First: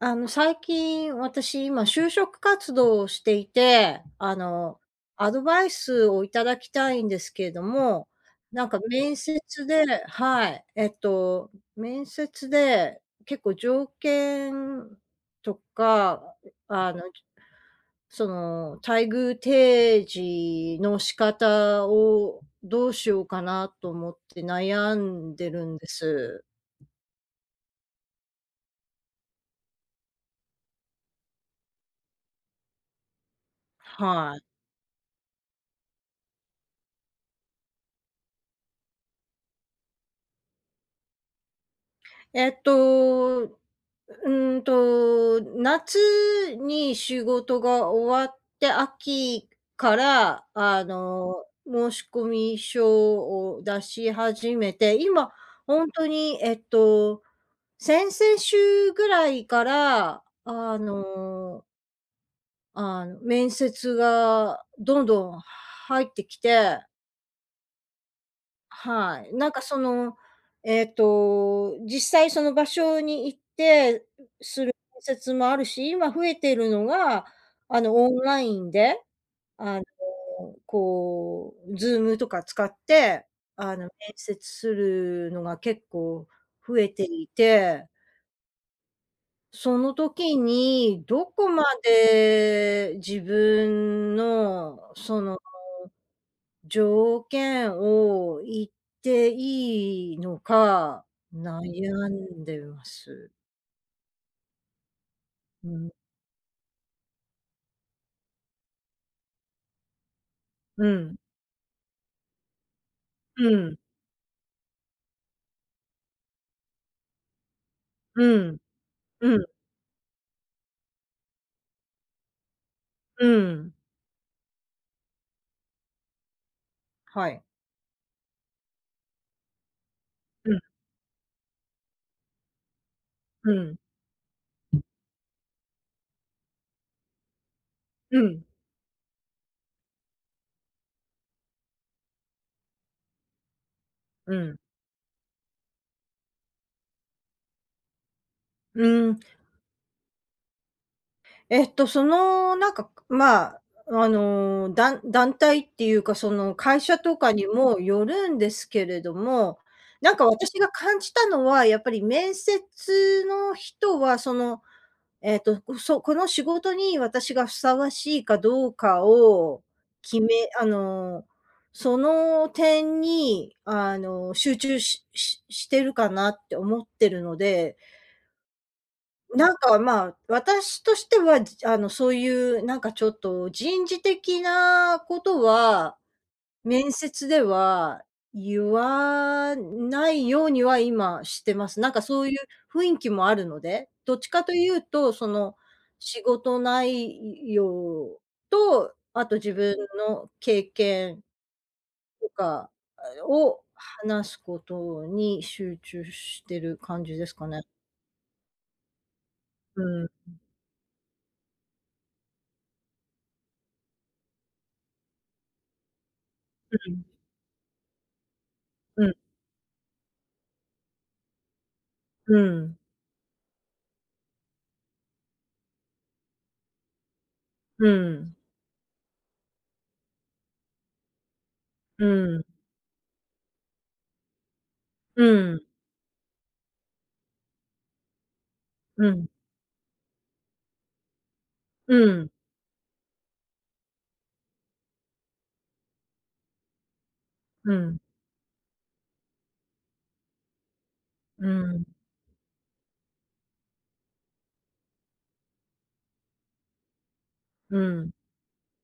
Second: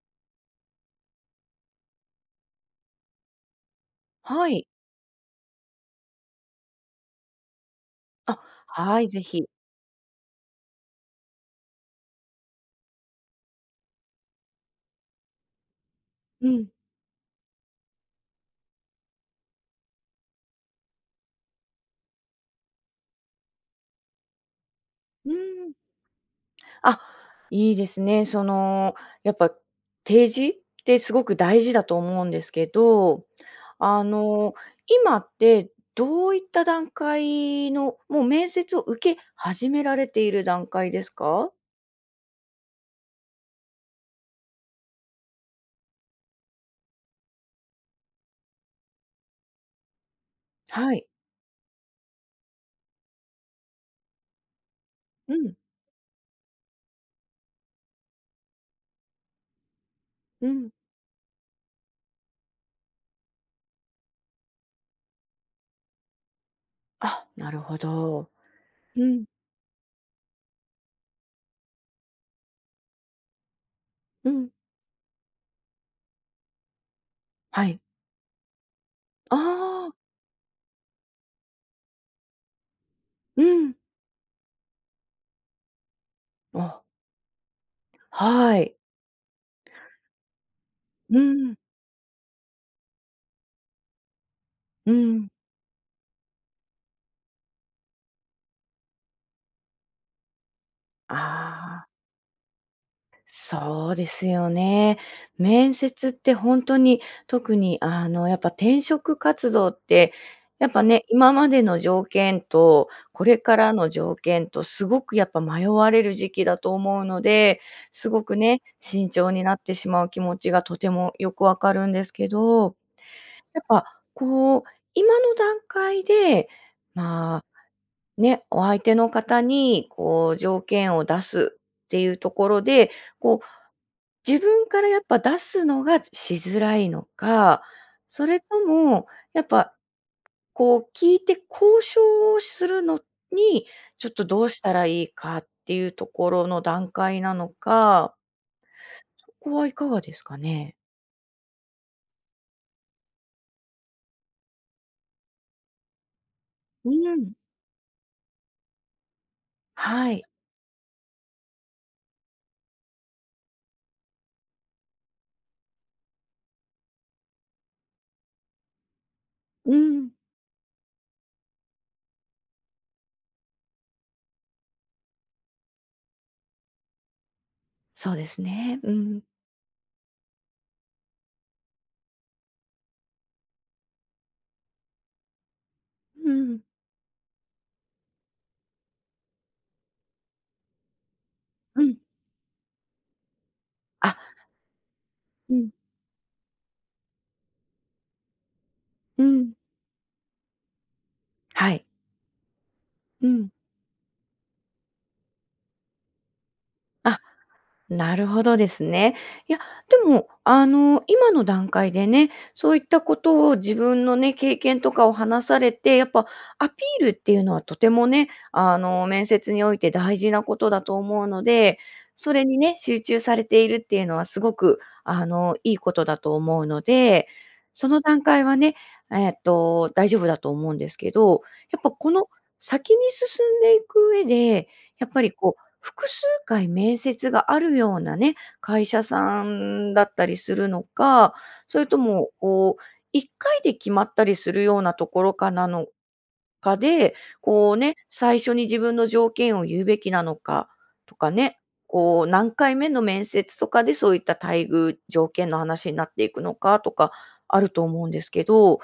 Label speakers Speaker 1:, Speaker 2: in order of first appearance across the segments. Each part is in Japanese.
Speaker 1: あの、最近私今就職活動をしていて、あ
Speaker 2: はい。
Speaker 1: の、アドバイスをいただきたいんですけれども、
Speaker 2: あ、
Speaker 1: なんか
Speaker 2: はい、
Speaker 1: 面
Speaker 2: ぜひ。
Speaker 1: 接ではい、えっと、面接で結構条件とか、
Speaker 2: うん。
Speaker 1: あの、じその、待遇提示の仕方をどうしようかなと思って悩
Speaker 2: う
Speaker 1: んでる
Speaker 2: ん。
Speaker 1: んです。
Speaker 2: あ、いいですね。その、やっぱ提示ってすごく大事だと思うんですけど、あ
Speaker 1: はい。
Speaker 2: の、今ってどういった段階の、もう面接を受け始められている段階ですか？
Speaker 1: えっと、うーんと、夏に仕事が終わって秋から、あ
Speaker 2: はい。
Speaker 1: の、申込書を出し始めて、今、
Speaker 2: うん。
Speaker 1: ほんとに、えっと、先々週ぐらいから
Speaker 2: うん。
Speaker 1: あのああ、面接がどんどん入ってきて
Speaker 2: あ、なるほど。う
Speaker 1: は
Speaker 2: ん。
Speaker 1: い、なんかその、ええと、実際その場所に行って
Speaker 2: うん。
Speaker 1: する面接もあるし、今増えてるのが、
Speaker 2: は
Speaker 1: あ
Speaker 2: い。
Speaker 1: のオンラインで、
Speaker 2: あ
Speaker 1: あの、
Speaker 2: あ。
Speaker 1: こうズームとか使って、
Speaker 2: うん。
Speaker 1: あの、面接するのが結構増
Speaker 2: あ。
Speaker 1: えていて
Speaker 2: はい。
Speaker 1: その時に、
Speaker 2: う
Speaker 1: どこ
Speaker 2: ん。
Speaker 1: まで自分の、
Speaker 2: う
Speaker 1: そ
Speaker 2: ん。
Speaker 1: の、条件を言っていいのか
Speaker 2: ああ。
Speaker 1: 悩んでます。
Speaker 2: そうですよね、
Speaker 1: う
Speaker 2: 面
Speaker 1: ん。
Speaker 2: 接って本当に、特に、あの、やっぱ転職活動って、やっぱ
Speaker 1: う
Speaker 2: ね、
Speaker 1: ん。
Speaker 2: 今までの条件と、これ
Speaker 1: う
Speaker 2: から
Speaker 1: ん。
Speaker 2: の条件とすごくやっぱ迷われる時期だと思うので、すご
Speaker 1: う
Speaker 2: く
Speaker 1: ん、
Speaker 2: ね、慎重
Speaker 1: う
Speaker 2: に
Speaker 1: ん。
Speaker 2: なってしまう気持ちがとてもよく分かるんですけど、
Speaker 1: う
Speaker 2: やっ
Speaker 1: ん。
Speaker 2: ぱ、こう、今の段階で、
Speaker 1: は
Speaker 2: ま
Speaker 1: い。
Speaker 2: あ、ね、お相手の方に、こう、
Speaker 1: うん。
Speaker 2: 条件を出すっていうところで、こう、
Speaker 1: うん。
Speaker 2: 自分からやっぱ出すのがしづらいのか、
Speaker 1: う
Speaker 2: それ
Speaker 1: ん。
Speaker 2: とも、やっぱ、こう聞いて交渉をするのに、ちょっと
Speaker 1: う
Speaker 2: どう
Speaker 1: ん。
Speaker 2: したらいいかっていうところの段階なのか。
Speaker 1: うーん。
Speaker 2: そこはいかがですかね？
Speaker 1: えっとその、なんか、くまあ、あの、だん団体っていうか、その会
Speaker 2: う
Speaker 1: 社とか
Speaker 2: ん。
Speaker 1: にもよるんですけれども、
Speaker 2: は
Speaker 1: なん
Speaker 2: い。
Speaker 1: か私が感じたのはやっぱり面接の人は、その、えっと、うそこの仕事に私がふさわしいかどうかを、
Speaker 2: うん。
Speaker 1: 決めあの、その点に、あの、集中しししてるかなって思ってるので。
Speaker 2: そうですね。うん。
Speaker 1: なんか、まあ、私としては、じあの、そういうなんかちょっと人事的なことは、
Speaker 2: うん。
Speaker 1: 面接では言わないようには今してます。
Speaker 2: う
Speaker 1: なん
Speaker 2: ん。
Speaker 1: かそういう雰囲気もあるので、
Speaker 2: あ
Speaker 1: ど
Speaker 2: っ。
Speaker 1: っちかというと、そ
Speaker 2: う
Speaker 1: の、
Speaker 2: ん。
Speaker 1: 仕事ないい容と、
Speaker 2: う
Speaker 1: あと自
Speaker 2: ん。
Speaker 1: 分の経験
Speaker 2: はい。
Speaker 1: とか、あ
Speaker 2: うん。
Speaker 1: を話すことに集中してる感
Speaker 2: あ
Speaker 1: じです
Speaker 2: っ、
Speaker 1: かね。
Speaker 2: なるほどですね。いや、
Speaker 1: う
Speaker 2: で
Speaker 1: んう
Speaker 2: も
Speaker 1: ん。
Speaker 2: あの、今の段階でね、そういったことを自分のね、経験とかを話されて、やっぱ、アピ
Speaker 1: うう
Speaker 2: ール
Speaker 1: ん。
Speaker 2: っていうのはとてもね、あ
Speaker 1: う
Speaker 2: の、
Speaker 1: ん。
Speaker 2: 面接において大事なことだと思うので、そ
Speaker 1: う
Speaker 2: れにね、
Speaker 1: ん。
Speaker 2: 集中されているっていうのはすごく、あの、いいことだと思うので、そ
Speaker 1: う
Speaker 2: の段
Speaker 1: ん。
Speaker 2: 階はね、えっと、大丈夫だと思うんですけど。やっぱ
Speaker 1: う
Speaker 2: この、
Speaker 1: ん。
Speaker 2: 先に進んでいく上で、やっぱ
Speaker 1: う
Speaker 2: りこう
Speaker 1: ん。
Speaker 2: 複数回面接があるようなね、会社
Speaker 1: うん。
Speaker 2: さんだったりするのか、それ
Speaker 1: う
Speaker 2: とも
Speaker 1: ん。
Speaker 2: こう1回で決まったりするようなところかなのかで、こ
Speaker 1: う
Speaker 2: うね、
Speaker 1: ん。
Speaker 2: 最初に自分の条件を言うべきなのかとか
Speaker 1: う
Speaker 2: ね、
Speaker 1: ん。
Speaker 2: こう、何回目の面接とかでそういった待遇条件の話になっていくのかとかある
Speaker 1: う
Speaker 2: と思うん
Speaker 1: ん。
Speaker 2: ですけど、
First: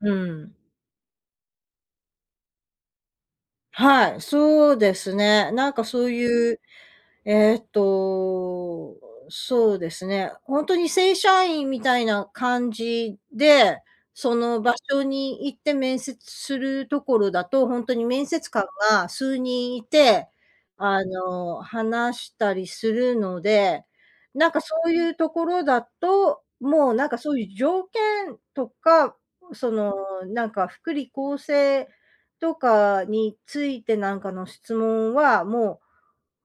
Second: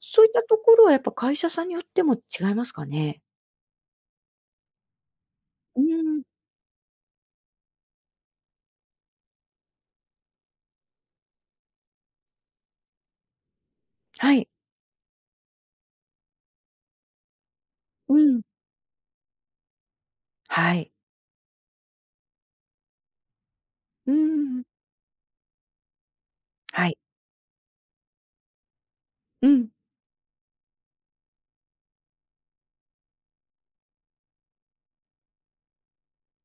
Speaker 1: う
Speaker 2: そういった
Speaker 1: ん。
Speaker 2: ところはやっぱ会社さんによっても違いますかね？
Speaker 1: はい、そうですね。なん
Speaker 2: うー
Speaker 1: かそう
Speaker 2: ん。
Speaker 1: いう、えっと、そうですね、本当に正社員みたいな感じで、
Speaker 2: は
Speaker 1: そ
Speaker 2: い。
Speaker 1: の場所に行って面接するところだと、ほんとに
Speaker 2: う
Speaker 1: 面
Speaker 2: ん。
Speaker 1: 接官が数人いて、
Speaker 2: はい。
Speaker 1: あの、話したりするので、
Speaker 2: う
Speaker 1: なんか
Speaker 2: ん。
Speaker 1: そういうところだと、
Speaker 2: は
Speaker 1: もう
Speaker 2: い。
Speaker 1: なんかそういう条件とか、
Speaker 2: う
Speaker 1: そ
Speaker 2: ん。
Speaker 1: の、なんか福利厚生とかについてなんかの質問は、も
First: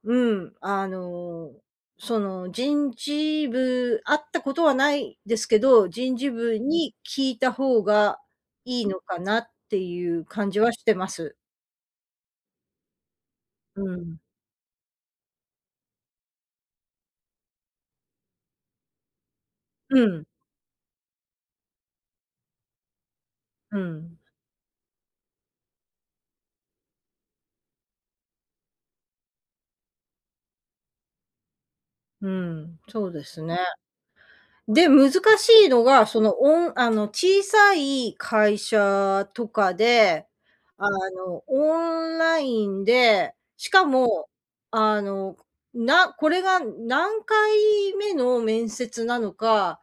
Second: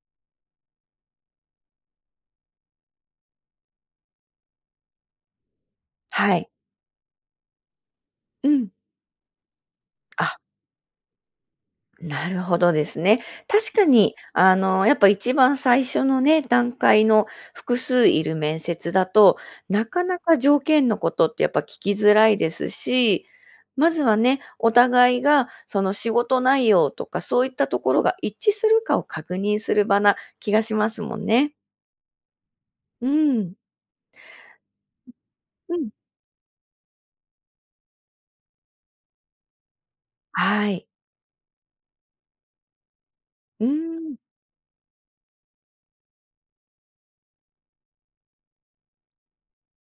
Speaker 1: う、うん、あの、その、人事部あったことはないですけど、人事
Speaker 2: はい。
Speaker 1: 部に聞いた方が
Speaker 2: うん。
Speaker 1: いいのかなっていう
Speaker 2: あ。
Speaker 1: 感じはしてます。
Speaker 2: なるほどですね。確
Speaker 1: う
Speaker 2: かに、
Speaker 1: ん。
Speaker 2: あの、やっぱ1番最初のね、段階の複数いる面接だと、なか
Speaker 1: う
Speaker 2: な
Speaker 1: ん。
Speaker 2: か条件のことってやっぱ聞きづらいですし、
Speaker 1: う
Speaker 2: まずは
Speaker 1: ん。
Speaker 2: ね、お互いがその仕事内容とかそういったところが一致するかを確認する場な気がしますもんね。
Speaker 1: うん、そ
Speaker 2: う
Speaker 1: うです
Speaker 2: ん。
Speaker 1: ね。で、難しい
Speaker 2: うん、
Speaker 1: の
Speaker 2: うん。
Speaker 1: が、その、おんあの、小さい会社とかで、
Speaker 2: はい。
Speaker 1: あの、オンラインで、
Speaker 2: う
Speaker 1: しか
Speaker 2: ん。
Speaker 1: も、あの、なこれが何回目の面接なのか、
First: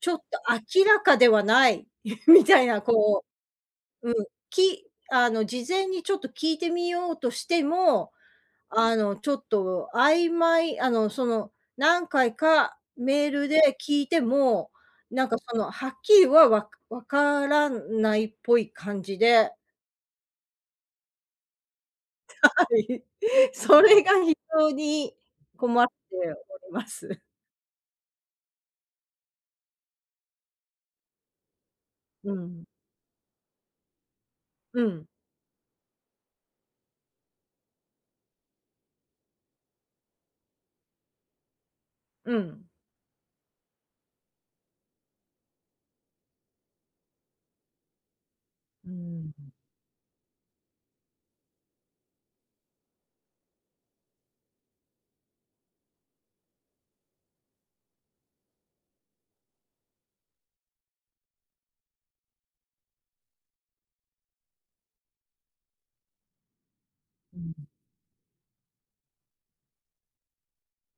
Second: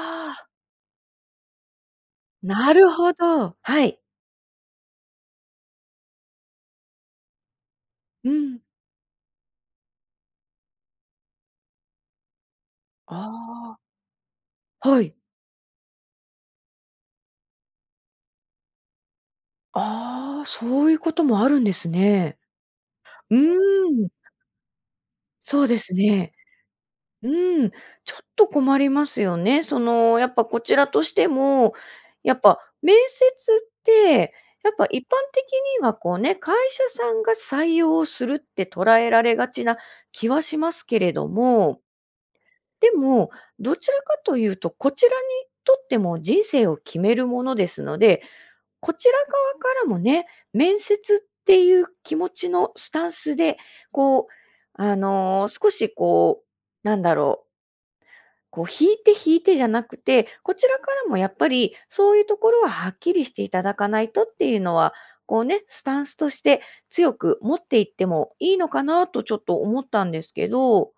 Speaker 1: ちょっと
Speaker 2: あ。
Speaker 1: 明らかではないみたい
Speaker 2: な
Speaker 1: な
Speaker 2: るほ
Speaker 1: こ
Speaker 2: ど、はい。
Speaker 1: ううん、きあの事前にちょっと聞いてみようとしても、
Speaker 2: うん。
Speaker 1: あの、ちょっと曖昧、あの、その、何回か
Speaker 2: あ
Speaker 1: メールで
Speaker 2: あ。
Speaker 1: 聞いても
Speaker 2: はい。
Speaker 1: なんかそのはっきりは、わわからないっぽい感じで
Speaker 2: ああ、そういうこともあるんですね。
Speaker 1: はい、
Speaker 2: う
Speaker 1: それ
Speaker 2: ーん。
Speaker 1: が非常に
Speaker 2: そうで
Speaker 1: 困って
Speaker 2: すね。
Speaker 1: おります。
Speaker 2: うん、ちょっと困りますよね。その、やっぱこちらとしても、
Speaker 1: う
Speaker 2: やっぱ
Speaker 1: ん。
Speaker 2: 面接って、やっ
Speaker 1: う
Speaker 2: ぱ一
Speaker 1: ん。
Speaker 2: 般的にはこうね、会社さんが採用するって捉えられがちな気はしますけれども
Speaker 1: うん。
Speaker 2: でも、どちらかというとこちらにとっても人生を決めるものですので、
Speaker 1: うー
Speaker 2: こちら側
Speaker 1: ん。
Speaker 2: からもね、面接っていう気持ちのスタンスで、こう、あの、少しこうなんだろうこう引いて引いてじゃなくて、こちらからもやっぱり、そういうところははっきりしていただかないとっていうのは、こうね、スタンスとして強
Speaker 1: う
Speaker 2: く持っ
Speaker 1: ん。
Speaker 2: ていってもいいのかなとちょっと思ったんですけど、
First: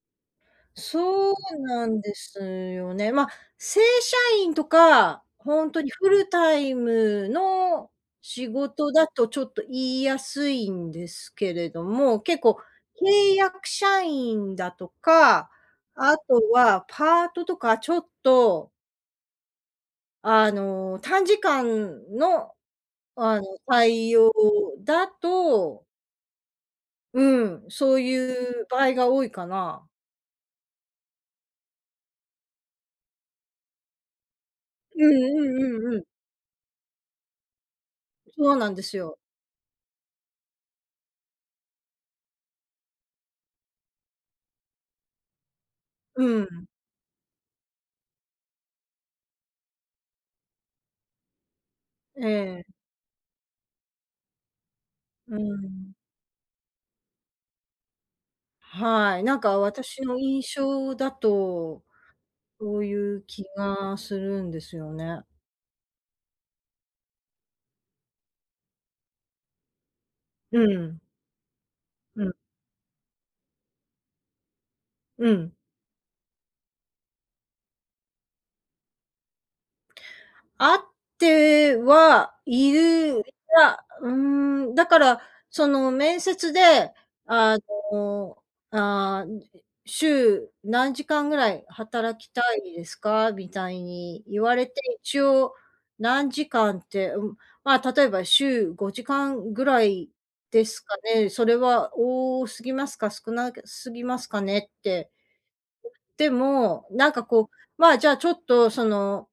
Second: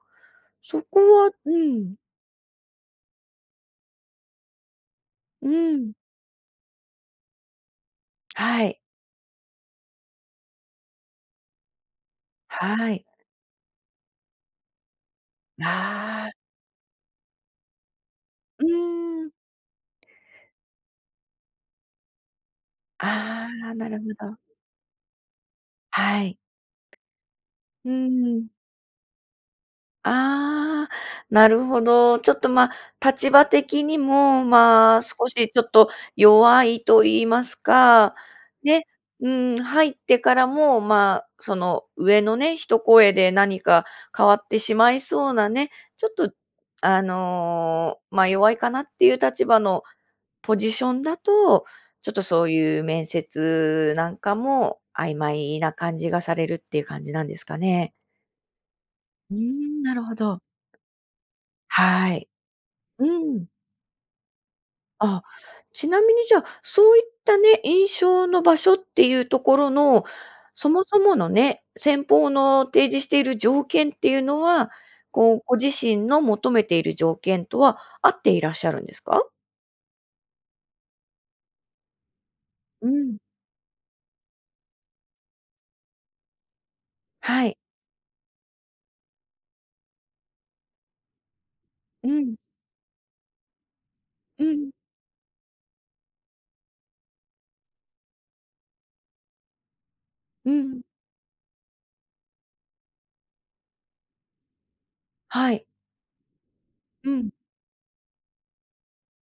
Speaker 2: そこは
Speaker 1: そう
Speaker 2: う
Speaker 1: な
Speaker 2: ん。
Speaker 1: んですよね。ま、正社員とか、
Speaker 2: う
Speaker 1: ほんとに
Speaker 2: ん。
Speaker 1: フルタイムの仕
Speaker 2: はい。
Speaker 1: 事だとちょっと言いやすいんですけれども、結構、
Speaker 2: はい。
Speaker 1: 契約社員だとか、あ
Speaker 2: ああ。
Speaker 1: とはパートとかちょっ
Speaker 2: う
Speaker 1: と
Speaker 2: ーん。
Speaker 1: あの、短時間の、あ
Speaker 2: あ
Speaker 1: の、
Speaker 2: あ、なるほ
Speaker 1: 対応
Speaker 2: ど。
Speaker 1: だと
Speaker 2: はい。
Speaker 1: うん、
Speaker 2: う
Speaker 1: そう
Speaker 2: ん。
Speaker 1: いう場合が多いかな。
Speaker 2: ああ、なるほど。ちょっと、ま、立場的にも、ま
Speaker 1: う
Speaker 2: あ、
Speaker 1: ん
Speaker 2: 少
Speaker 1: う
Speaker 2: しちょっ
Speaker 1: んう
Speaker 2: と
Speaker 1: んうん。
Speaker 2: 弱いと言いますか、
Speaker 1: そうなんで
Speaker 2: ね、
Speaker 1: すよ。
Speaker 2: うん、入ってからも、ま、その、上のね、一声で何か変わってしまいそうなね、ちょっと、
Speaker 1: うん。
Speaker 2: あの、ま、弱いかなっていう立場のポジションだと、ちょっと
Speaker 1: え
Speaker 2: そう
Speaker 1: え。
Speaker 2: いう面接なんかも曖
Speaker 1: う
Speaker 2: 昧な
Speaker 1: ん。
Speaker 2: 感じがされるっていう感じなんですかね。
Speaker 1: はい、
Speaker 2: う
Speaker 1: な
Speaker 2: ー
Speaker 1: んか
Speaker 2: ん、な
Speaker 1: 私
Speaker 2: るほ
Speaker 1: の
Speaker 2: ど。
Speaker 1: 印象だと、
Speaker 2: はい、
Speaker 1: そうい
Speaker 2: う
Speaker 1: う気
Speaker 2: ん。
Speaker 1: がするんですよ
Speaker 2: あ、
Speaker 1: ね。
Speaker 2: ちなみにじゃ、そういったね、印象の場所っていうところの、
Speaker 1: う
Speaker 2: そもそ
Speaker 1: ん。
Speaker 2: ものね、先
Speaker 1: う
Speaker 2: 方
Speaker 1: ん。
Speaker 2: の提示している条件っていうのは、
Speaker 1: う
Speaker 2: こう、
Speaker 1: ん。
Speaker 2: ご自身の求めている条件とは合っていらっしゃるんですか？
Speaker 1: 合ってはい
Speaker 2: うん。
Speaker 1: る、いや、うーん、だからその面接で
Speaker 2: はい。
Speaker 1: あの、あ、ん週何時間ぐらい
Speaker 2: う
Speaker 1: 働き
Speaker 2: ん。
Speaker 1: たいですか？みたいに言
Speaker 2: う
Speaker 1: われ
Speaker 2: ん。
Speaker 1: て、一応何時間って、うま、例えば週5時間ぐらい
Speaker 2: う
Speaker 1: です
Speaker 2: ん。
Speaker 1: かね、それは多すぎますか？少なげすぎますかね？って、
Speaker 2: はい。
Speaker 1: でもな
Speaker 2: う
Speaker 1: んか
Speaker 2: ん。
Speaker 1: こう、ま、じゃあちょっとその、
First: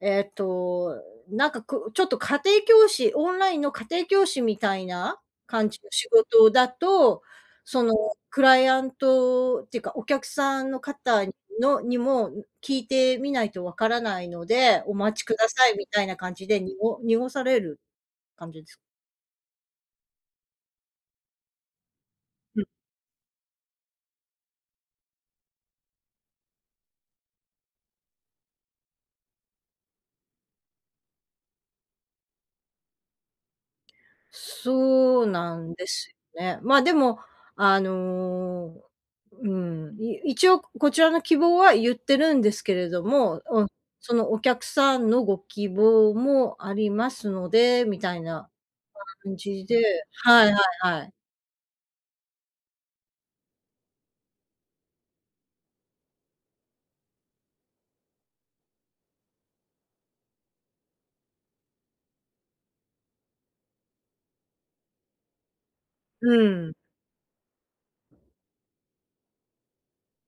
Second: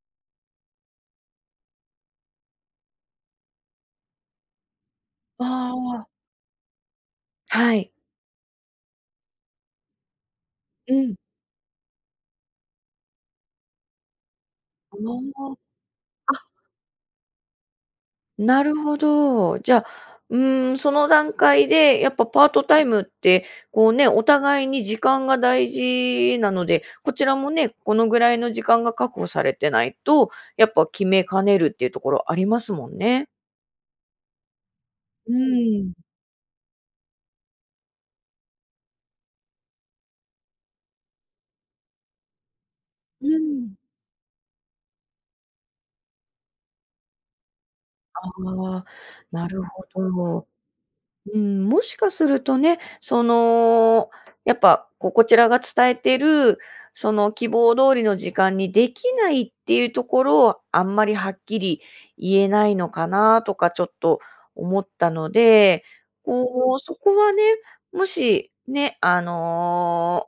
Speaker 1: ええと、なんかくちょっと家庭教師、オンラインの家庭教師みたいな感
Speaker 2: あ
Speaker 1: じの
Speaker 2: あ。
Speaker 1: 仕事だと、
Speaker 2: は
Speaker 1: そ
Speaker 2: い。
Speaker 1: のクライアントっていうかお客さんの
Speaker 2: うん。
Speaker 1: 方のにも、ん聞いてみないとわからないので、お
Speaker 2: あ
Speaker 1: 待ちくだ
Speaker 2: あ、
Speaker 1: さいみたいな感じ
Speaker 2: あ。
Speaker 1: で、にご濁される感じ
Speaker 2: な
Speaker 1: で
Speaker 2: る
Speaker 1: す。
Speaker 2: ほど、じゃ、うーんその段階でやっぱパー
Speaker 1: う
Speaker 2: ト
Speaker 1: ん。
Speaker 2: タイムってこうね、お互いに時間が大事なので、こちらもね、このぐらいの時間が確保されてないとやっぱ決めかねるっていうところありますもんね。
Speaker 1: そう
Speaker 2: う
Speaker 1: なん
Speaker 2: ー
Speaker 1: で
Speaker 2: ん。
Speaker 1: すね、ま、でも、あの、うん、い一応こちらの希望は言ってるんですけれど
Speaker 2: う
Speaker 1: も、おん
Speaker 2: ん。
Speaker 1: そのお客さんのご希望もありますのでみたいな、
Speaker 2: ああ、
Speaker 1: 感
Speaker 2: なる
Speaker 1: じで、
Speaker 2: ほ
Speaker 1: は
Speaker 2: ど。
Speaker 1: いはいはい。
Speaker 2: うん、もしかするとね、その、やっぱ、こうこちらが伝えてる、その、希望通りの時間にできないっていうところをあんまりはっきり言えないのかなとかちょっと思ったので、
Speaker 1: うん。
Speaker 2: こうそこはね、もし、ね、あの、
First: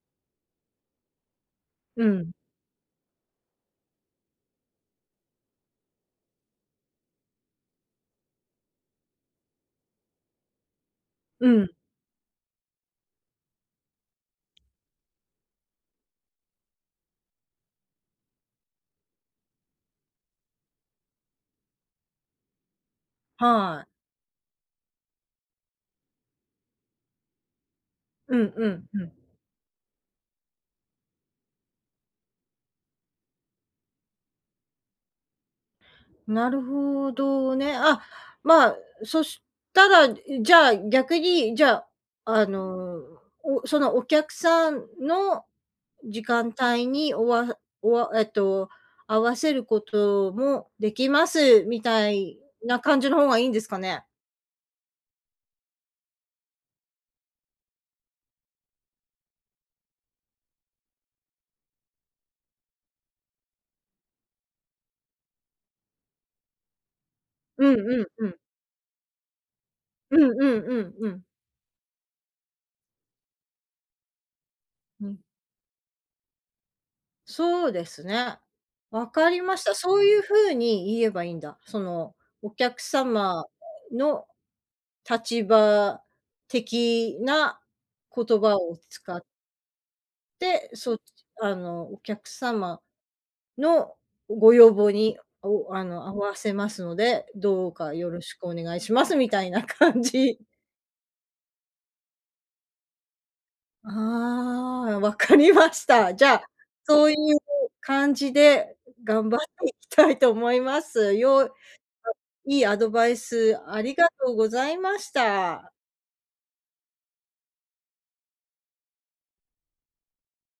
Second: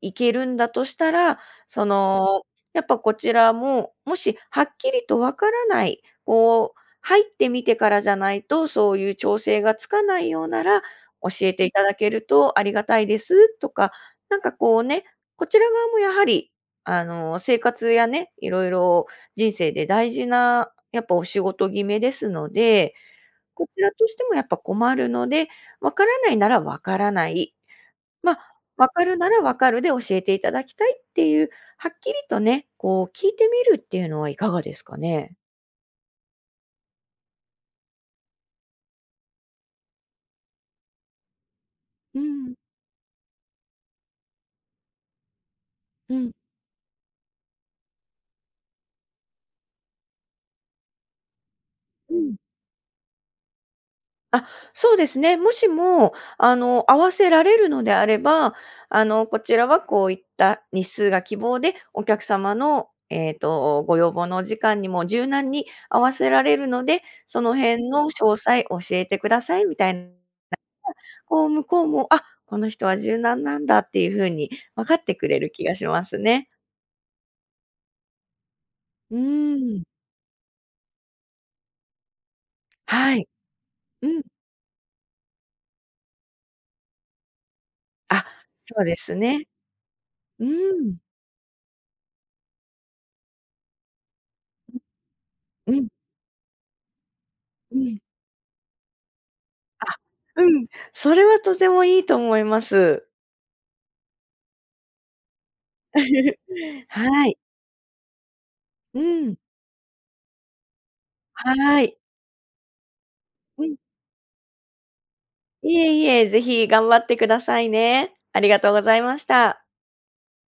Speaker 2: 行けるんだとしたら、そ
Speaker 1: うん。
Speaker 2: の、やっぱこちらも、もしはっきりとわからない、こう、入ってみてからじゃないとそういう調整がつかないようなら、教
Speaker 1: う
Speaker 2: えてい
Speaker 1: ん。
Speaker 2: ただけるとありがたいです、とか、なんかこうね、こちら側もやはり、あの、生活やね、いろいろ、人生で大事な、やっぱお仕事決めですので、こ
Speaker 1: は
Speaker 2: ち
Speaker 1: い。
Speaker 2: らとしてもやっぱ困るので、わからないならわからない、
Speaker 1: う
Speaker 2: ま、
Speaker 1: んうん
Speaker 2: 分
Speaker 1: う
Speaker 2: か
Speaker 1: ん。
Speaker 2: るなら分かるで教えていただきたいっていう、はっきりとね、こう聞いてみるっていうのはいかがですかね？
Speaker 1: なるほどね、あ、ま、そしたらじゃ、逆に、じゃ、
Speaker 2: う
Speaker 1: あ
Speaker 2: ん。
Speaker 1: のう、おそのお客さんの
Speaker 2: う
Speaker 1: 時
Speaker 2: ん。
Speaker 1: 間帯におわおわえっと、合わせることもできますみた
Speaker 2: うん。
Speaker 1: いな感じの方がいいんですかね？
Speaker 2: あ、そうですね。もしも、あの、合わせられるのであれば、あの、こちらはこういった日数が希望でお客様の、えっと、ご要望のお時間にも柔軟に合わせられるので、その
Speaker 1: うん
Speaker 2: 辺
Speaker 1: うん
Speaker 2: の
Speaker 1: うん。
Speaker 2: 詳細教えてくださいみたいな。
Speaker 1: うん うんうんうん。
Speaker 2: こう向こうも、あっ、この人は柔軟なんだっていう風に分かっ
Speaker 1: ふ
Speaker 2: て
Speaker 1: ん。
Speaker 2: くれる気がしますね。
Speaker 1: そうですね。わ
Speaker 2: う
Speaker 1: かりました。
Speaker 2: ーん。
Speaker 1: そういう風に言えばいいんだ。その、お客
Speaker 2: はい。
Speaker 1: 様
Speaker 2: うん。
Speaker 1: の立場的な
Speaker 2: あ、
Speaker 1: 言葉を
Speaker 2: そうです
Speaker 1: 使っ
Speaker 2: ね。う
Speaker 1: て、そ
Speaker 2: ん。
Speaker 1: あのお客様のご要望に
Speaker 2: う
Speaker 1: お
Speaker 2: ん。う
Speaker 1: あ
Speaker 2: ん。
Speaker 1: の、合わせますので、どう
Speaker 2: う
Speaker 1: か
Speaker 2: ん。
Speaker 1: よろしくお願いしますみたいな
Speaker 2: あ、
Speaker 1: 感じ。
Speaker 2: うん、それはとてもいいと思います。
Speaker 1: ああ、分かりました。じゃ、そういう
Speaker 2: はい。
Speaker 1: 感じで
Speaker 2: う
Speaker 1: 頑
Speaker 2: ん。
Speaker 1: 張っていきたいと思います。よう
Speaker 2: はい。
Speaker 1: いいアドバイス
Speaker 2: うん。
Speaker 1: ありがとうございました。
Speaker 2: いえいえ、ぜひ頑張ってくださいね。ありがとうございました。